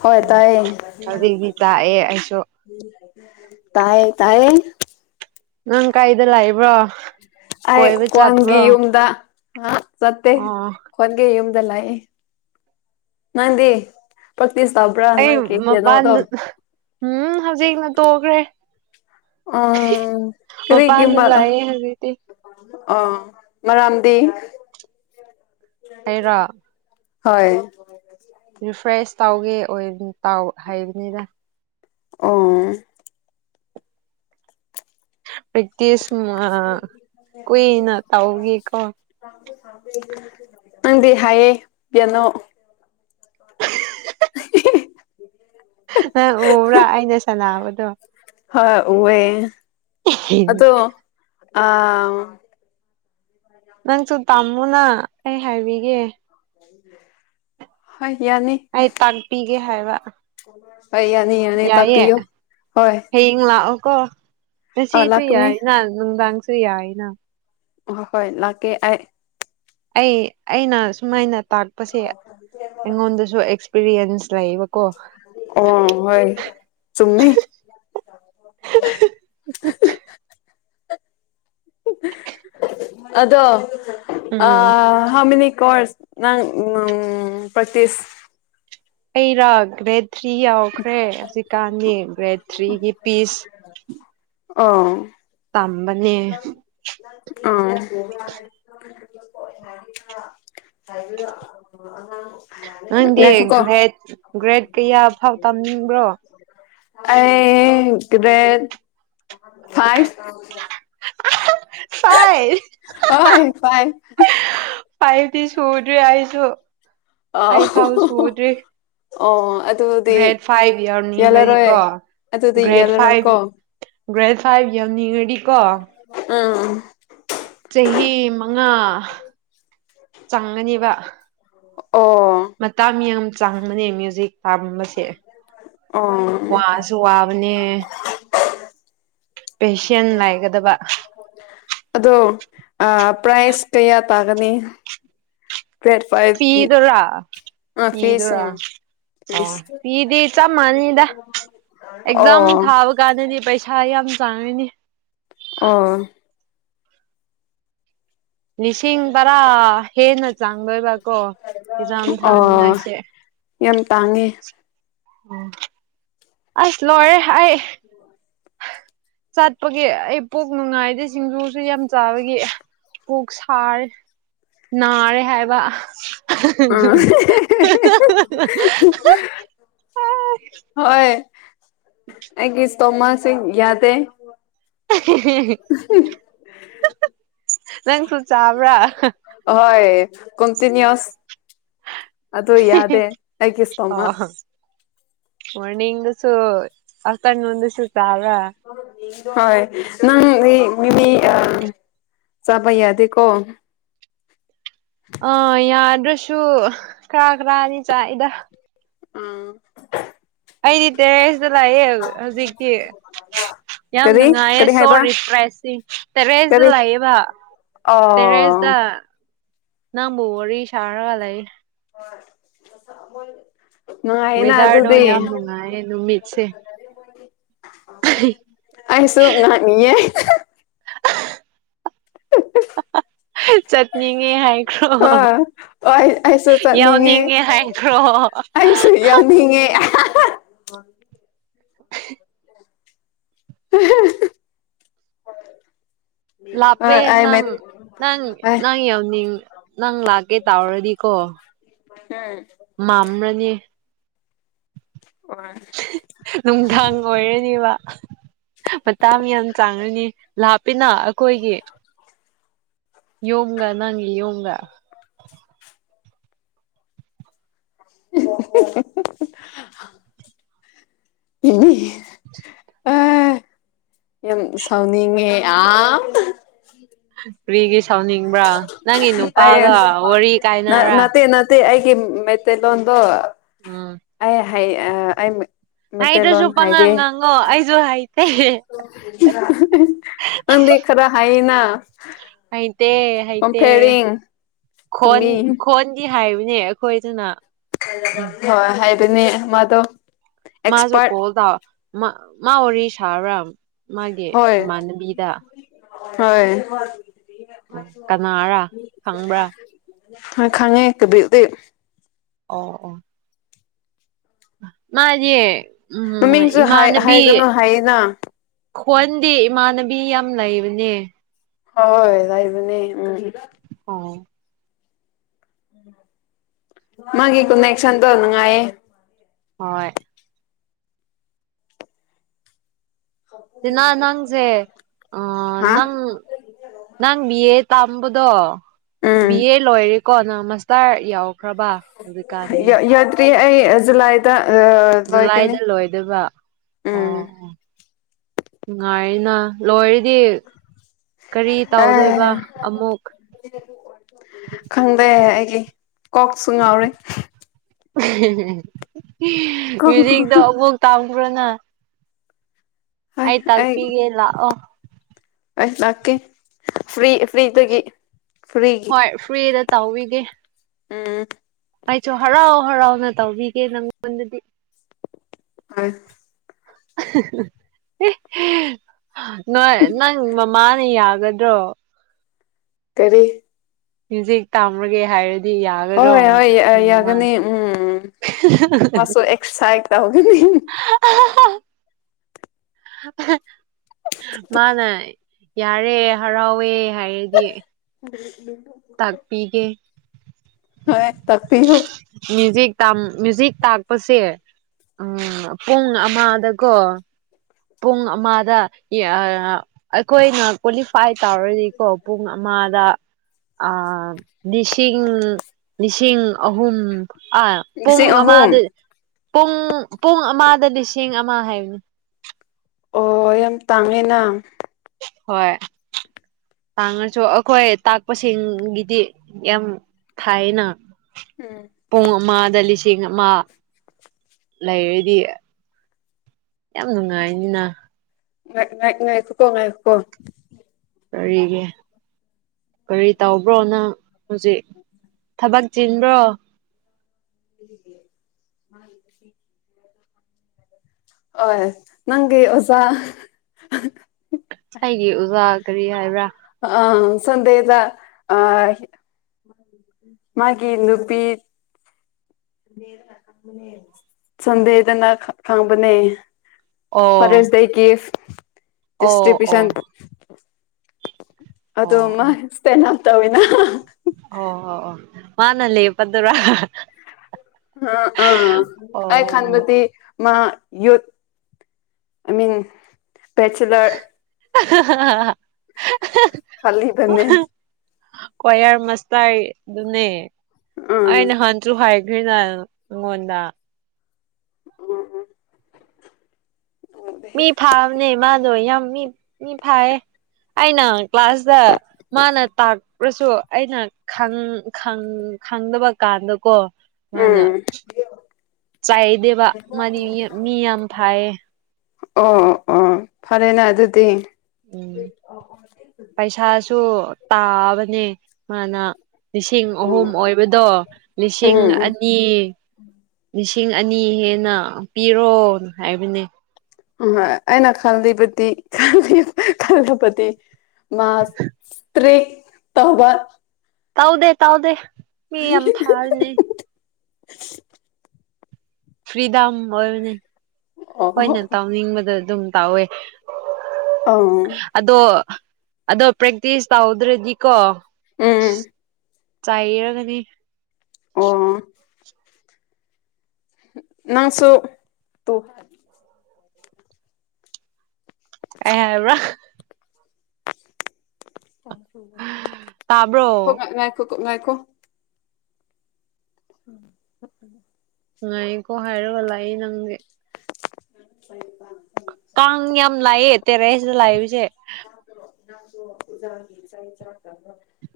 ꯍ ꯇꯥꯏ ꯍꯧꯖꯤꯛꯇꯤ ꯆꯥꯛꯑꯦ ꯑꯩꯁꯨ ꯇꯌꯦ ꯇꯌꯦ ꯅꯪ ꯀꯥꯏꯗꯂ ꯏꯕ꯭ꯔꯣ ꯑꯩ ꯀꯣꯟꯒꯤ ꯌꯨꯝꯗ ꯍꯥ ꯁꯠꯇꯦ ꯑꯣ ꯍꯟꯒꯦ ꯌ ꯅ ꯄ ꯑꯩ ꯃꯄꯥꯟꯗ ꯎꯝ ꯍꯧꯖꯤꯛꯅ ꯇꯣꯛꯈ꯭ꯔꯦ ꯎꯝ ꯀꯔꯤ ꯃꯄꯥꯟꯗ ꯀꯝꯕ ꯂꯥꯛꯑꯦ ꯍꯧꯖꯤꯛꯇꯤ ꯑ ꯃꯔꯝꯗꯤ ꯍꯥꯏꯥꯏꯔ ꯍꯣꯏ ꯐ꯭ꯔꯦꯁ ꯇꯥꯎꯒꯦ ꯇꯥꯎ ꯍꯥꯏꯩꯕꯅꯤꯗ ꯑꯣ ꯄ꯭ꯔꯦꯛꯇꯤꯁ ꯀꯨꯏꯅ ꯇꯧꯒꯦꯀꯣ ꯅꯪꯗꯤ ꯍꯥꯏꯌꯦ ꯌꯦꯅꯣ ꯪ ꯎꯕ꯭ꯔꯥ ꯑꯩꯅ ꯁꯅꯥꯕꯗꯣ ꯍꯣꯏ ꯎꯋꯦ ꯑꯗꯣ ꯑꯥ ꯅꯪꯁꯨ ꯇꯥꯝꯃꯨꯅ ꯑꯩ ꯍꯥꯏꯕꯤꯒꯦ [unintelligible] ꯍ ꯌꯥꯅꯤ ꯒꯤ ꯍꯥꯏꯕ ꯑꯅꯤ ꯌꯥꯅꯤ ꯇꯄꯤꯌꯑꯣ ꯍꯣꯏ ꯀꯣ ꯑ ꯁꯤꯁꯨ ꯌꯥ ꯏ ꯅ ꯁꯤ ꯌꯥꯏꯅ ꯑ ꯍꯣꯏ ꯂꯥꯛꯀꯦ ꯑ ꯑꯩ ꯑꯩꯅ ꯁꯨꯃꯥꯏꯅ ꯇꯥꯛꯄꯁꯦ ꯑꯩꯉꯣꯟꯗꯁꯨ ꯑꯦꯛꯄꯤꯔꯤꯌꯦꯟꯁ ꯑꯣ ꯍꯣꯏ ꯆꯨꯝꯃꯦ ꯑꯗꯣ ꯑ ꯎꯝ ꯍꯥꯃꯤꯅꯤ ꯀꯣꯔꯁ ꯅꯪ ꯎ ꯄꯠꯇ ꯑꯩꯔꯒ ꯔꯦ ꯊ꯭ꯔꯤ ꯌꯥꯎꯈ꯭ꯔꯦ ꯍꯧꯖꯤꯛꯀꯥꯟꯗꯤ ꯔꯦ ꯊ꯭ꯔꯤꯒꯤ ꯄꯤꯁ ꯑꯣ ꯇꯝꯕꯅꯦ ꯑꯥ ꯅꯪꯗꯤ ꯂꯁꯨ ꯀꯣ ꯒ꯭ꯔꯦꯠ ꯄꯨ꯭ꯔꯣ ꯑꯩ ꯀꯗ ꯐꯥꯏ ꯐꯥꯏ ꯍꯣꯏ ꯐꯥꯏꯚ ꯐꯥꯏꯚꯗꯤ ꯁꯨꯔꯗꯔꯦ ꯑꯁꯨ ꯑ ꯑꯣ ꯑꯗꯨꯗꯤ ꯒ꯭ꯔꯦꯠ ꯐꯥꯏꯚ ꯌꯥꯜꯂꯔꯣꯏ ꯌꯎꯅꯤꯡꯉꯗꯤꯀꯣ ꯑꯗꯨꯗꯤ ꯒ꯭ꯔꯦꯠ ꯌꯥꯜꯂꯔꯣꯏꯀꯣ ꯐꯥꯏꯚ ꯒ꯭ꯔꯦꯠ ꯐꯥꯏꯚ ꯌꯎꯅꯤꯡꯉꯗꯤꯀꯣ ꯎꯝ ꯆꯪꯉꯅꯦꯕ ꯎꯝ ꯃꯇꯥ ꯃꯤꯌꯥꯝꯗ ꯆꯪꯕꯅꯦ ꯃ꯭ꯌꯨꯖꯤꯛ ꯄꯥꯝꯕꯁꯦ ꯑꯣ ꯋꯥꯁꯨ ꯋꯥꯕꯅꯦ ꯄꯦꯁꯦꯟ ꯂꯩꯒꯗꯕ ꯑꯗꯣ ꯑ ꯄꯥꯏꯁ ꯀꯌꯥ ꯄꯒꯅꯤ ꯄꯤꯗꯣꯏꯔꯥ ꯑ ꯐꯤꯁ ꯄꯤꯗꯣꯏꯔꯥ ꯎꯝ ꯑꯣ ꯐꯤꯁ ꯄꯤꯗꯤ ꯆꯞ ꯃꯥꯟꯅꯩꯗ ꯑꯦꯛꯖꯥꯝ ꯑꯣ ꯊꯥꯕ ꯀꯥꯟꯗꯗꯤ ꯄꯩꯁꯥ ꯌꯥꯝ ꯆꯥꯡꯉꯅꯦ ꯑ ꯂꯤꯁꯤꯡ ꯔꯥ ꯍꯦꯟꯅ ꯆꯥꯡꯗꯣꯏꯕꯀꯣ ꯍꯛꯖꯥꯝ ꯑꯣ ꯊꯥꯅꯤꯡꯉꯥꯏꯁꯦ ꯌꯥꯝ ꯇꯥꯡꯉꯦ ꯑꯁ ꯂꯔꯦ ꯍꯥꯏ ꯆꯠꯄꯒꯤ ꯑꯩ ꯄꯣꯛ ꯅꯨꯡꯉꯥꯏꯗꯤ ꯁꯤꯡꯖꯨꯁꯨ ꯌꯥꯝ ꯆꯥꯕꯒꯤ ꯑꯣꯣꯛ ꯁꯥꯔꯦ ꯅꯥꯔꯦ ꯍꯥꯏꯕ ꯑ ꯍꯣꯏ ꯑꯦ ꯇꯣꯃꯁꯤ ꯌꯥꯗ [unintelligible] ꯅꯪꯁꯨ ꯆꯥꯕ꯭ꯔꯥ ꯍꯣꯏ ꯀꯟꯇꯤꯅꯤꯁ ꯑꯗꯣ ꯌꯥꯗꯦ ꯑꯏ ꯀꯁꯇꯣꯃ ꯋꯥꯅꯤꯁꯨ ꯑ ꯀꯟ ꯃꯁꯨ ꯇꯥꯕ ꯍꯣꯏ ꯅꯪ ꯃꯤꯃꯤ ꯆꯥꯕ ꯌꯥꯗꯦꯀꯣ ꯑꯥ ꯌꯥꯗ꯭ꯔꯁꯨ ꯀꯔ ꯀꯔꯥꯅꯤ ꯆꯥꯛꯏꯗ ꯑꯥ ꯑꯩꯗꯤ ꯇꯦꯔꯦꯁꯇ ꯂꯥꯛꯑꯦ ꯍꯧꯖꯤꯛꯇꯤ ꯌꯥꯝ ꯀꯔꯤ ꯅꯨꯡꯉꯥꯏꯌꯦ ꯀꯔꯤ ꯍꯥꯏꯕ ꯁꯣꯔꯤ ꯄ꯭ꯔꯦꯁ ꯇꯦꯔꯦꯁꯇ ꯀꯔꯤ ꯂꯥꯛꯑꯦꯕ ꯑꯣ ꯇꯦꯔꯦꯁꯇ ꯅꯕꯨ ꯋꯥꯔꯤꯔꯤ ꯁꯔꯒ ꯂꯩꯦ ꯍ ꯃꯣꯏ ꯋꯦꯗꯥꯔꯗꯣ ꯌꯥꯝ ꯅꯨꯡꯉꯥꯏꯌꯦ ꯅꯨꯃꯤꯠꯁꯦ ꯑꯩꯁꯨ ꯉꯥꯡꯅꯤꯡꯌꯦ ꯆꯠꯅꯤꯡꯉꯦ ꯍꯥꯏꯈ꯭ꯔꯣ ꯑꯥ ꯍꯣꯏ ꯑꯩꯁꯨ ꯆꯠꯅꯤꯡꯉꯦ ꯌꯥꯎꯅꯤꯡꯉꯦ ꯍꯥꯏꯈ꯭ꯔꯣ ꯑꯩꯁꯨ ꯌꯥꯎꯅꯤꯡꯉꯦ [unintelligible] [unintelligible] [unintelligible] ꯂꯥꯞꯄꯦ ꯍꯣꯏ ꯑꯩ ꯅꯪ ꯍꯣꯏ ꯅꯪ ꯅꯪ ꯌꯧꯅꯤꯡ ꯅꯪ ꯂꯥꯛꯀꯦ ꯇꯥꯎꯔꯗꯤꯀꯣ ꯎꯝ ꯃꯝ꯭ꯔꯅꯤ ꯅꯨꯡꯗꯥꯡ ꯑꯣꯏꯔꯅꯦꯕ ꯃꯇꯥꯡ ꯌꯥꯝ ꯆꯥꯡꯉꯅꯤ ꯂꯥꯞꯄꯤꯅ ꯑꯩꯈꯣꯏꯒꯤ ꯌꯣꯝꯒ ꯅꯪꯒꯤ ꯌꯣꯝꯒ ꯏ ꯑ ꯌꯥꯝ ꯁꯥꯎꯅꯤꯡꯉꯦ ꯑ ꯐꯔꯤꯒꯤ ꯁꯧꯅꯤꯡꯕ꯭ꯔꯥ ꯅꯪꯒꯤ ꯑꯩ ꯅꯨꯄꯥꯒ ꯋꯥꯔꯤ ꯀꯥꯏꯅꯕ꯭ꯔꯥ ꯃꯦꯇꯩ ꯂꯣꯗ ꯎꯝ ꯍꯥꯏ ꯑꯩ ꯍꯥꯏꯗꯨ꯭ꯔꯁꯨ ꯃꯩꯇꯩꯂꯣꯟ ꯄꯉꯪ ꯍꯥꯏꯗꯦ ꯉꯥꯡꯉꯣ ꯑꯩꯁꯨ ꯍꯥꯏꯇꯦ [unintelligible] ꯅꯪ ꯈꯔ ꯍꯥꯏꯅ ꯑꯁ ꯑꯥꯏ ꯍꯥꯏ ꯇꯨ ꯈꯣꯟꯣꯟ ꯃꯤ ꯈꯣꯟꯣꯟꯗꯤ ꯍꯥꯏꯕꯅꯦ ꯑꯩꯈꯣꯏꯗꯅ ꯎꯝ ꯍꯣꯏ ꯍꯥꯏ ꯅꯦ ꯃꯗꯣ ꯃꯥꯁꯨ ꯀꯣꯜꯗ ꯃꯥ ꯑꯣꯔꯤꯁ ꯊꯔꯝ ꯃꯥꯒꯦ ꯍꯣꯏ ꯃꯅꯕꯤꯤꯗꯥ ꯍꯣꯏ ꯑꯗꯒꯤ ꯑꯩꯈꯣꯏꯁꯨ ꯀꯅꯥꯔꯥ ꯈꯪꯕ꯭ꯔꯥ ꯍ ꯈꯪꯉꯦꯕꯤꯗ ꯑꯣ ꯑꯣ ꯃꯥꯗꯤ ꯎꯝ ꯃꯃꯤꯡꯁꯨ ꯏꯃꯥꯟꯅꯕꯤ ꯍꯥꯏꯒꯅꯨ ꯍꯥꯏꯌꯦꯅ ꯈꯣꯟꯗꯤ ꯏꯃꯥꯟꯅꯕꯤ ꯌꯥꯝ ꯂꯩꯕꯅꯦ ꯍ ꯇꯥꯏꯕꯅꯦ ꯎꯝ ꯍꯣꯏ ꯃꯥꯒꯤ ꯀꯟ ꯑꯦꯁꯟ ꯇꯣꯅꯅꯨꯡꯉꯥꯏꯌꯦꯦ ꯍꯣꯏ ꯁꯤꯅ ꯅꯪꯁꯦ ꯍꯥ ꯅꯪ ꯅꯪ ꯕꯤ ꯑꯦ ꯇꯥ ꯍꯝꯕꯗꯣ ꯎꯝ ꯑ ꯂꯣꯏ ꯀꯣ ꯅ ꯃꯁꯇꯥꯔ ꯌꯥꯎ ꯌꯥ ꯌꯥꯗꯔꯤ ꯖꯂꯥꯏꯗ ꯖꯨꯂꯥꯏꯗ ꯂꯣꯏꯗꯕ ꯎꯝ ꯑꯣ ꯉꯥꯏꯅꯥ ꯂꯣꯏꯔꯗꯤ ꯀꯔꯤ ꯇꯧꯗꯣꯏꯕ ꯑꯦ ꯑꯃꯨꯛ ꯀꯣꯛ ꯁꯨꯡꯎꯔꯦ [unintelligible] ꯃ꯭ꯌꯨꯖꯤꯛꯇꯣ ꯑꯕꯣꯛ ꯇꯥꯕ꯭ꯔꯅ [unintelligible] ꯍꯣꯏ ꯑꯥꯏ ꯇꯄꯤꯒꯦꯂ ꯑꯣ ꯑ ꯂꯅꯥꯀꯦ ꯐ꯭ꯔꯔꯤ ꯐ꯭ꯔꯔꯤ ꯇꯗꯒꯤ ꯍꯣꯏ ꯐꯔꯤ ꯇꯎꯒ ꯎꯝ ꯑꯩꯁꯨ ꯍꯔꯥꯎ ꯍꯔꯥꯎꯅ ꯇꯧꯕꯤꯒꯦ ꯅꯪꯉꯣꯟꯗꯗꯤ ꯍ ꯅꯣꯏ ꯅꯪ ꯃꯃꯥꯅ ꯌꯥꯒꯗ꯭ꯔꯣ ꯀꯔꯤ ꯖꯤ ꯇꯥꯝꯔꯒꯦ ꯍꯥꯏꯔꯗꯤ ꯌꯥꯒꯗ꯭ꯔꯣ ꯍꯣꯏ ꯎꯝ ꯍꯣꯏ ꯑ ꯃꯥꯅ ꯌꯥꯒꯅꯤ ꯎꯝ ꯎꯝ ꯃꯥꯁꯨ ꯑꯦꯛꯁꯥꯏꯠ ꯇꯧꯒꯅꯤ ꯎꯝ ꯃꯥꯅ ꯌꯥꯔꯦ ꯍꯔꯥꯎꯋꯦ ꯍꯥꯏꯔꯗꯤ [unintelligible] ꯇꯥꯛꯄꯤꯒꯦ ꯍꯦꯛꯇ ꯄꯤꯌꯨ ꯃ꯭ꯌꯨꯖꯤꯛ ꯃ꯭ꯌꯨꯖꯤꯛ ꯇꯥꯛꯄꯁꯦ ꯎ ꯄꯨꯡ ꯑꯃꯗꯀꯣ ꯄꯨꯡ ꯑꯃꯗ ꯑꯩꯈꯣꯏꯅ ꯐꯥꯏ ꯇꯥꯎꯔꯅꯤꯀꯣ ꯄꯨꯡ ꯑꯃꯗ ꯑꯥ ꯂꯤꯁꯤꯡ ꯂꯤꯁꯤꯡ ꯑꯍꯨꯝ ꯑ ꯄꯨꯡ ꯂꯤꯁꯤꯡ ꯑꯃꯥ ꯑꯍꯨꯝ ꯗꯨ ꯄꯨꯡ ꯄꯨꯡ ꯑꯃꯗ ꯂꯤꯁꯤꯡ ꯃꯥ ꯍꯥꯏꯕꯅꯤ ꯑꯣ ꯌꯥꯝ ꯇꯥꯡꯉꯦꯅ ꯍꯣꯏ ꯇꯥꯡꯉꯁꯨ ꯑꯩꯈꯣꯏ ꯇꯥꯛꯄꯁꯤꯡꯒꯤꯗꯤ ꯌꯥꯝ ꯊꯥꯏꯅ ꯎꯝ ꯄꯨꯡ ꯃꯥ ꯂꯤ ꯅ ꯑꯃ ꯂꯩꯔꯗꯤ ꯌꯥꯝ ꯅꯨꯡꯉꯥꯏꯅꯤꯅ ꯉꯀꯣ ꯉꯥꯏꯣ ꯀꯔꯤꯒꯤ ꯀꯔꯤ ꯇꯧꯕ꯭ꯔꯣ ꯅꯪ ꯍꯧꯖꯤꯛ ꯊꯕꯛ ꯆꯤꯟꯕ꯭ꯔꯣ ꯑꯣ ꯅꯪꯒꯤ ꯑꯣꯖꯥ ꯑꯩꯒꯤ ꯑꯣꯖꯥ ꯀꯔꯤ ꯍꯥꯏꯕ꯭ꯔꯥ ꯑ ꯁꯗꯗ ꯑ ꯃꯥꯒꯤ ꯅꯨꯄꯤ ꯁꯟꯗꯦꯗꯅ ꯈꯪꯕꯅꯦ ꯑꯣ [unintelligible] ꯑꯣ ꯑꯣ ꯗꯤꯁꯇ꯭ꯔꯤꯕ꯭ꯌꯨꯁꯟ ꯑꯗꯣ ꯑꯣ ꯃꯥ ꯑꯣ ꯁ꯭ꯇꯦꯅ ꯇꯧꯏꯅ ꯑꯣ ꯑꯣ ꯑꯣ ꯃꯥꯅ ꯂꯩ ꯄꯗꯨ ꯋꯥ ꯑ ꯑꯥ ꯑꯦ ꯈꯥꯟꯒꯗꯤ ꯃꯥ ꯌꯣꯠ ꯑꯥꯏ ꯃꯤꯟ ꯕꯦꯆꯂꯔ [unintelligible] ꯈꯥꯜꯂꯤꯗꯅꯦ ꯀꯣꯏ ꯌꯥꯔ ꯃꯁꯇꯔ ꯑꯗꯨꯅꯦ ꯎꯝ ꯑꯩꯅ ꯅꯥꯍꯟꯁꯨ ꯍꯥꯏ [unintelligible] ꯑꯩꯉꯣꯟꯗ ꯃꯤ ꯐꯥꯕꯅꯦ ꯃꯥꯗꯣ ꯌꯥꯝ ꯃꯤ ꯃꯤ ꯐꯥꯏꯌꯦ ꯍꯥꯏꯅ ꯀ꯭ꯂꯥꯁꯇ ꯃꯥꯅ ꯇꯥꯛꯄ ꯎꯔꯁꯨ ꯑꯩꯅ ꯈꯪ ꯈꯪ ꯈꯪꯗꯕ ꯀꯥꯟꯗꯀꯣ ꯃꯥꯅ ꯎꯝ ꯆꯥꯏꯗꯦꯕ ꯃꯥꯅꯤ ꯃꯤ ꯌꯥꯝ ꯐꯥꯏꯌꯦ ꯑꯣ ꯑꯣ ꯑꯣ ꯐꯔꯦꯅꯦ ꯑꯗꯨꯗꯤ ꯎꯝ ꯄꯩꯁꯥꯁꯨ ꯇꯥꯕꯅꯦ ꯃꯥꯅ ꯂꯤꯁꯤꯡ ꯎꯝ ꯑꯍꯨꯝ ꯑꯣꯏꯕꯗꯣ ꯂꯤꯁꯤꯡ ꯎꯝ ꯑꯅꯤ ꯂꯤꯁꯤꯡ ꯑꯅꯤ ꯍꯦꯟꯅ ꯄꯤꯔꯣ ꯍꯥꯏꯕꯅꯦ ꯎꯝ ꯑꯩꯅ ꯈꯜꯂꯤꯕꯗꯤ ꯈꯜꯂꯨꯕꯗꯤ ꯃꯥꯁꯇ꯭ꯔꯤ ꯇꯧꯕ ꯇꯧꯗꯦ ꯇꯧꯗꯦ ꯃꯤ ꯌꯥꯝ ꯐꯥꯕꯅꯦ ꯐ꯭ꯔꯤꯗꯥꯝ ꯑꯣꯏꯕꯅꯦ ꯍꯣꯏꯅꯦ ꯑꯣ ꯇꯧꯅꯤꯡꯕꯗ ꯑꯗꯨꯝ ꯇꯧꯋꯦ ꯑꯣ ꯎꯝ ꯑꯗꯣ ꯑꯗꯣ ꯄ꯭ꯔꯦꯛꯇꯤꯁ ꯇꯧꯗ꯭ꯔꯗꯤꯀꯣ ꯎꯝ ꯆꯥꯏꯔꯒꯅꯤ ꯑꯣ ꯅꯪꯁꯨ ꯇꯣ ꯑꯩ ꯍꯥꯢꯕ꯭ꯔꯥ ꯇꯥꯕ꯭ꯔꯣ ꯈꯣ ꯉꯥꯢꯍꯥꯛ ꯉꯥꯢꯈꯣ ꯉꯥꯏꯈꯣ ꯎꯝ [unintelligible] ꯉꯥꯏꯀꯣ ꯍꯥꯏꯔꯒꯂ ꯑꯩ ꯅꯪꯒ [unintelligible] ꯀꯥꯡ ꯌꯥꯝ ꯂꯥꯛꯑꯦ ꯇꯦꯔꯦꯁꯤꯗ ꯂꯥꯛꯏꯕꯁꯦ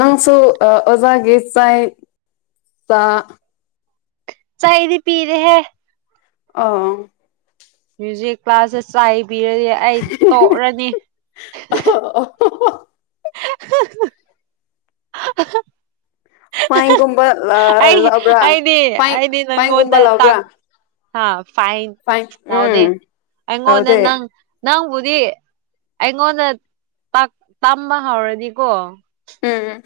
ꯅꯪꯁꯨ ꯑꯣꯖꯒꯤ ꯆꯥꯛ ꯆꯥ ꯆꯥ ꯑꯩꯗꯤ ꯄꯤꯔꯦꯍꯦ ꯑꯥ꯫ ꯃ꯭ꯨꯌꯖꯤꯛ ꯀ꯭ꯂꯥꯁꯦ [unintelligible] ꯇꯤꯔꯗꯤ ꯑꯩ ꯇꯣꯛꯔꯥꯅꯤ [unintelligible] [unintelligible] [unintelligible] [unintelligible] ꯐꯥꯏꯟꯒꯨꯝꯕ ꯑ ꯑꯩ ꯂꯧꯕ꯭ꯔꯥ ꯑꯩꯗꯤ ꯐꯥꯏꯟ ꯑꯩꯗꯤ ꯐꯥꯏꯟꯏꯒꯨꯝꯕ ꯅꯪꯉꯣꯟꯗ ꯇꯥꯛ ꯂꯕ꯭ꯔꯥ꯫ [unintelligible] ꯐꯥꯏꯟ ꯂꯧꯗꯦ ꯑꯩꯉꯣꯟꯗ ꯂꯧꯗꯦ ꯅꯪ ꯅꯪꯕꯨꯗꯤ ꯑꯩꯉꯣꯟꯗ ꯇꯥꯛ ꯇꯝꯕ ꯍꯧꯔꯅꯤꯀꯣ꯫ ꯎꯝ꯫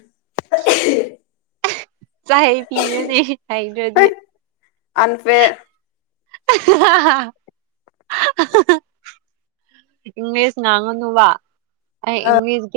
ꯆꯍꯩ ꯄꯤꯔꯅꯤ ꯍꯥꯏꯇ꯭ꯔꯗꯤ꯫ ꯍꯩ ꯑꯟꯐꯦꯌꯔ [unintelligible] ꯏꯪꯂꯤꯁ ꯉꯥꯡꯉꯅꯨꯕ꯫ ꯑꯩ ꯏꯪꯂꯤꯖ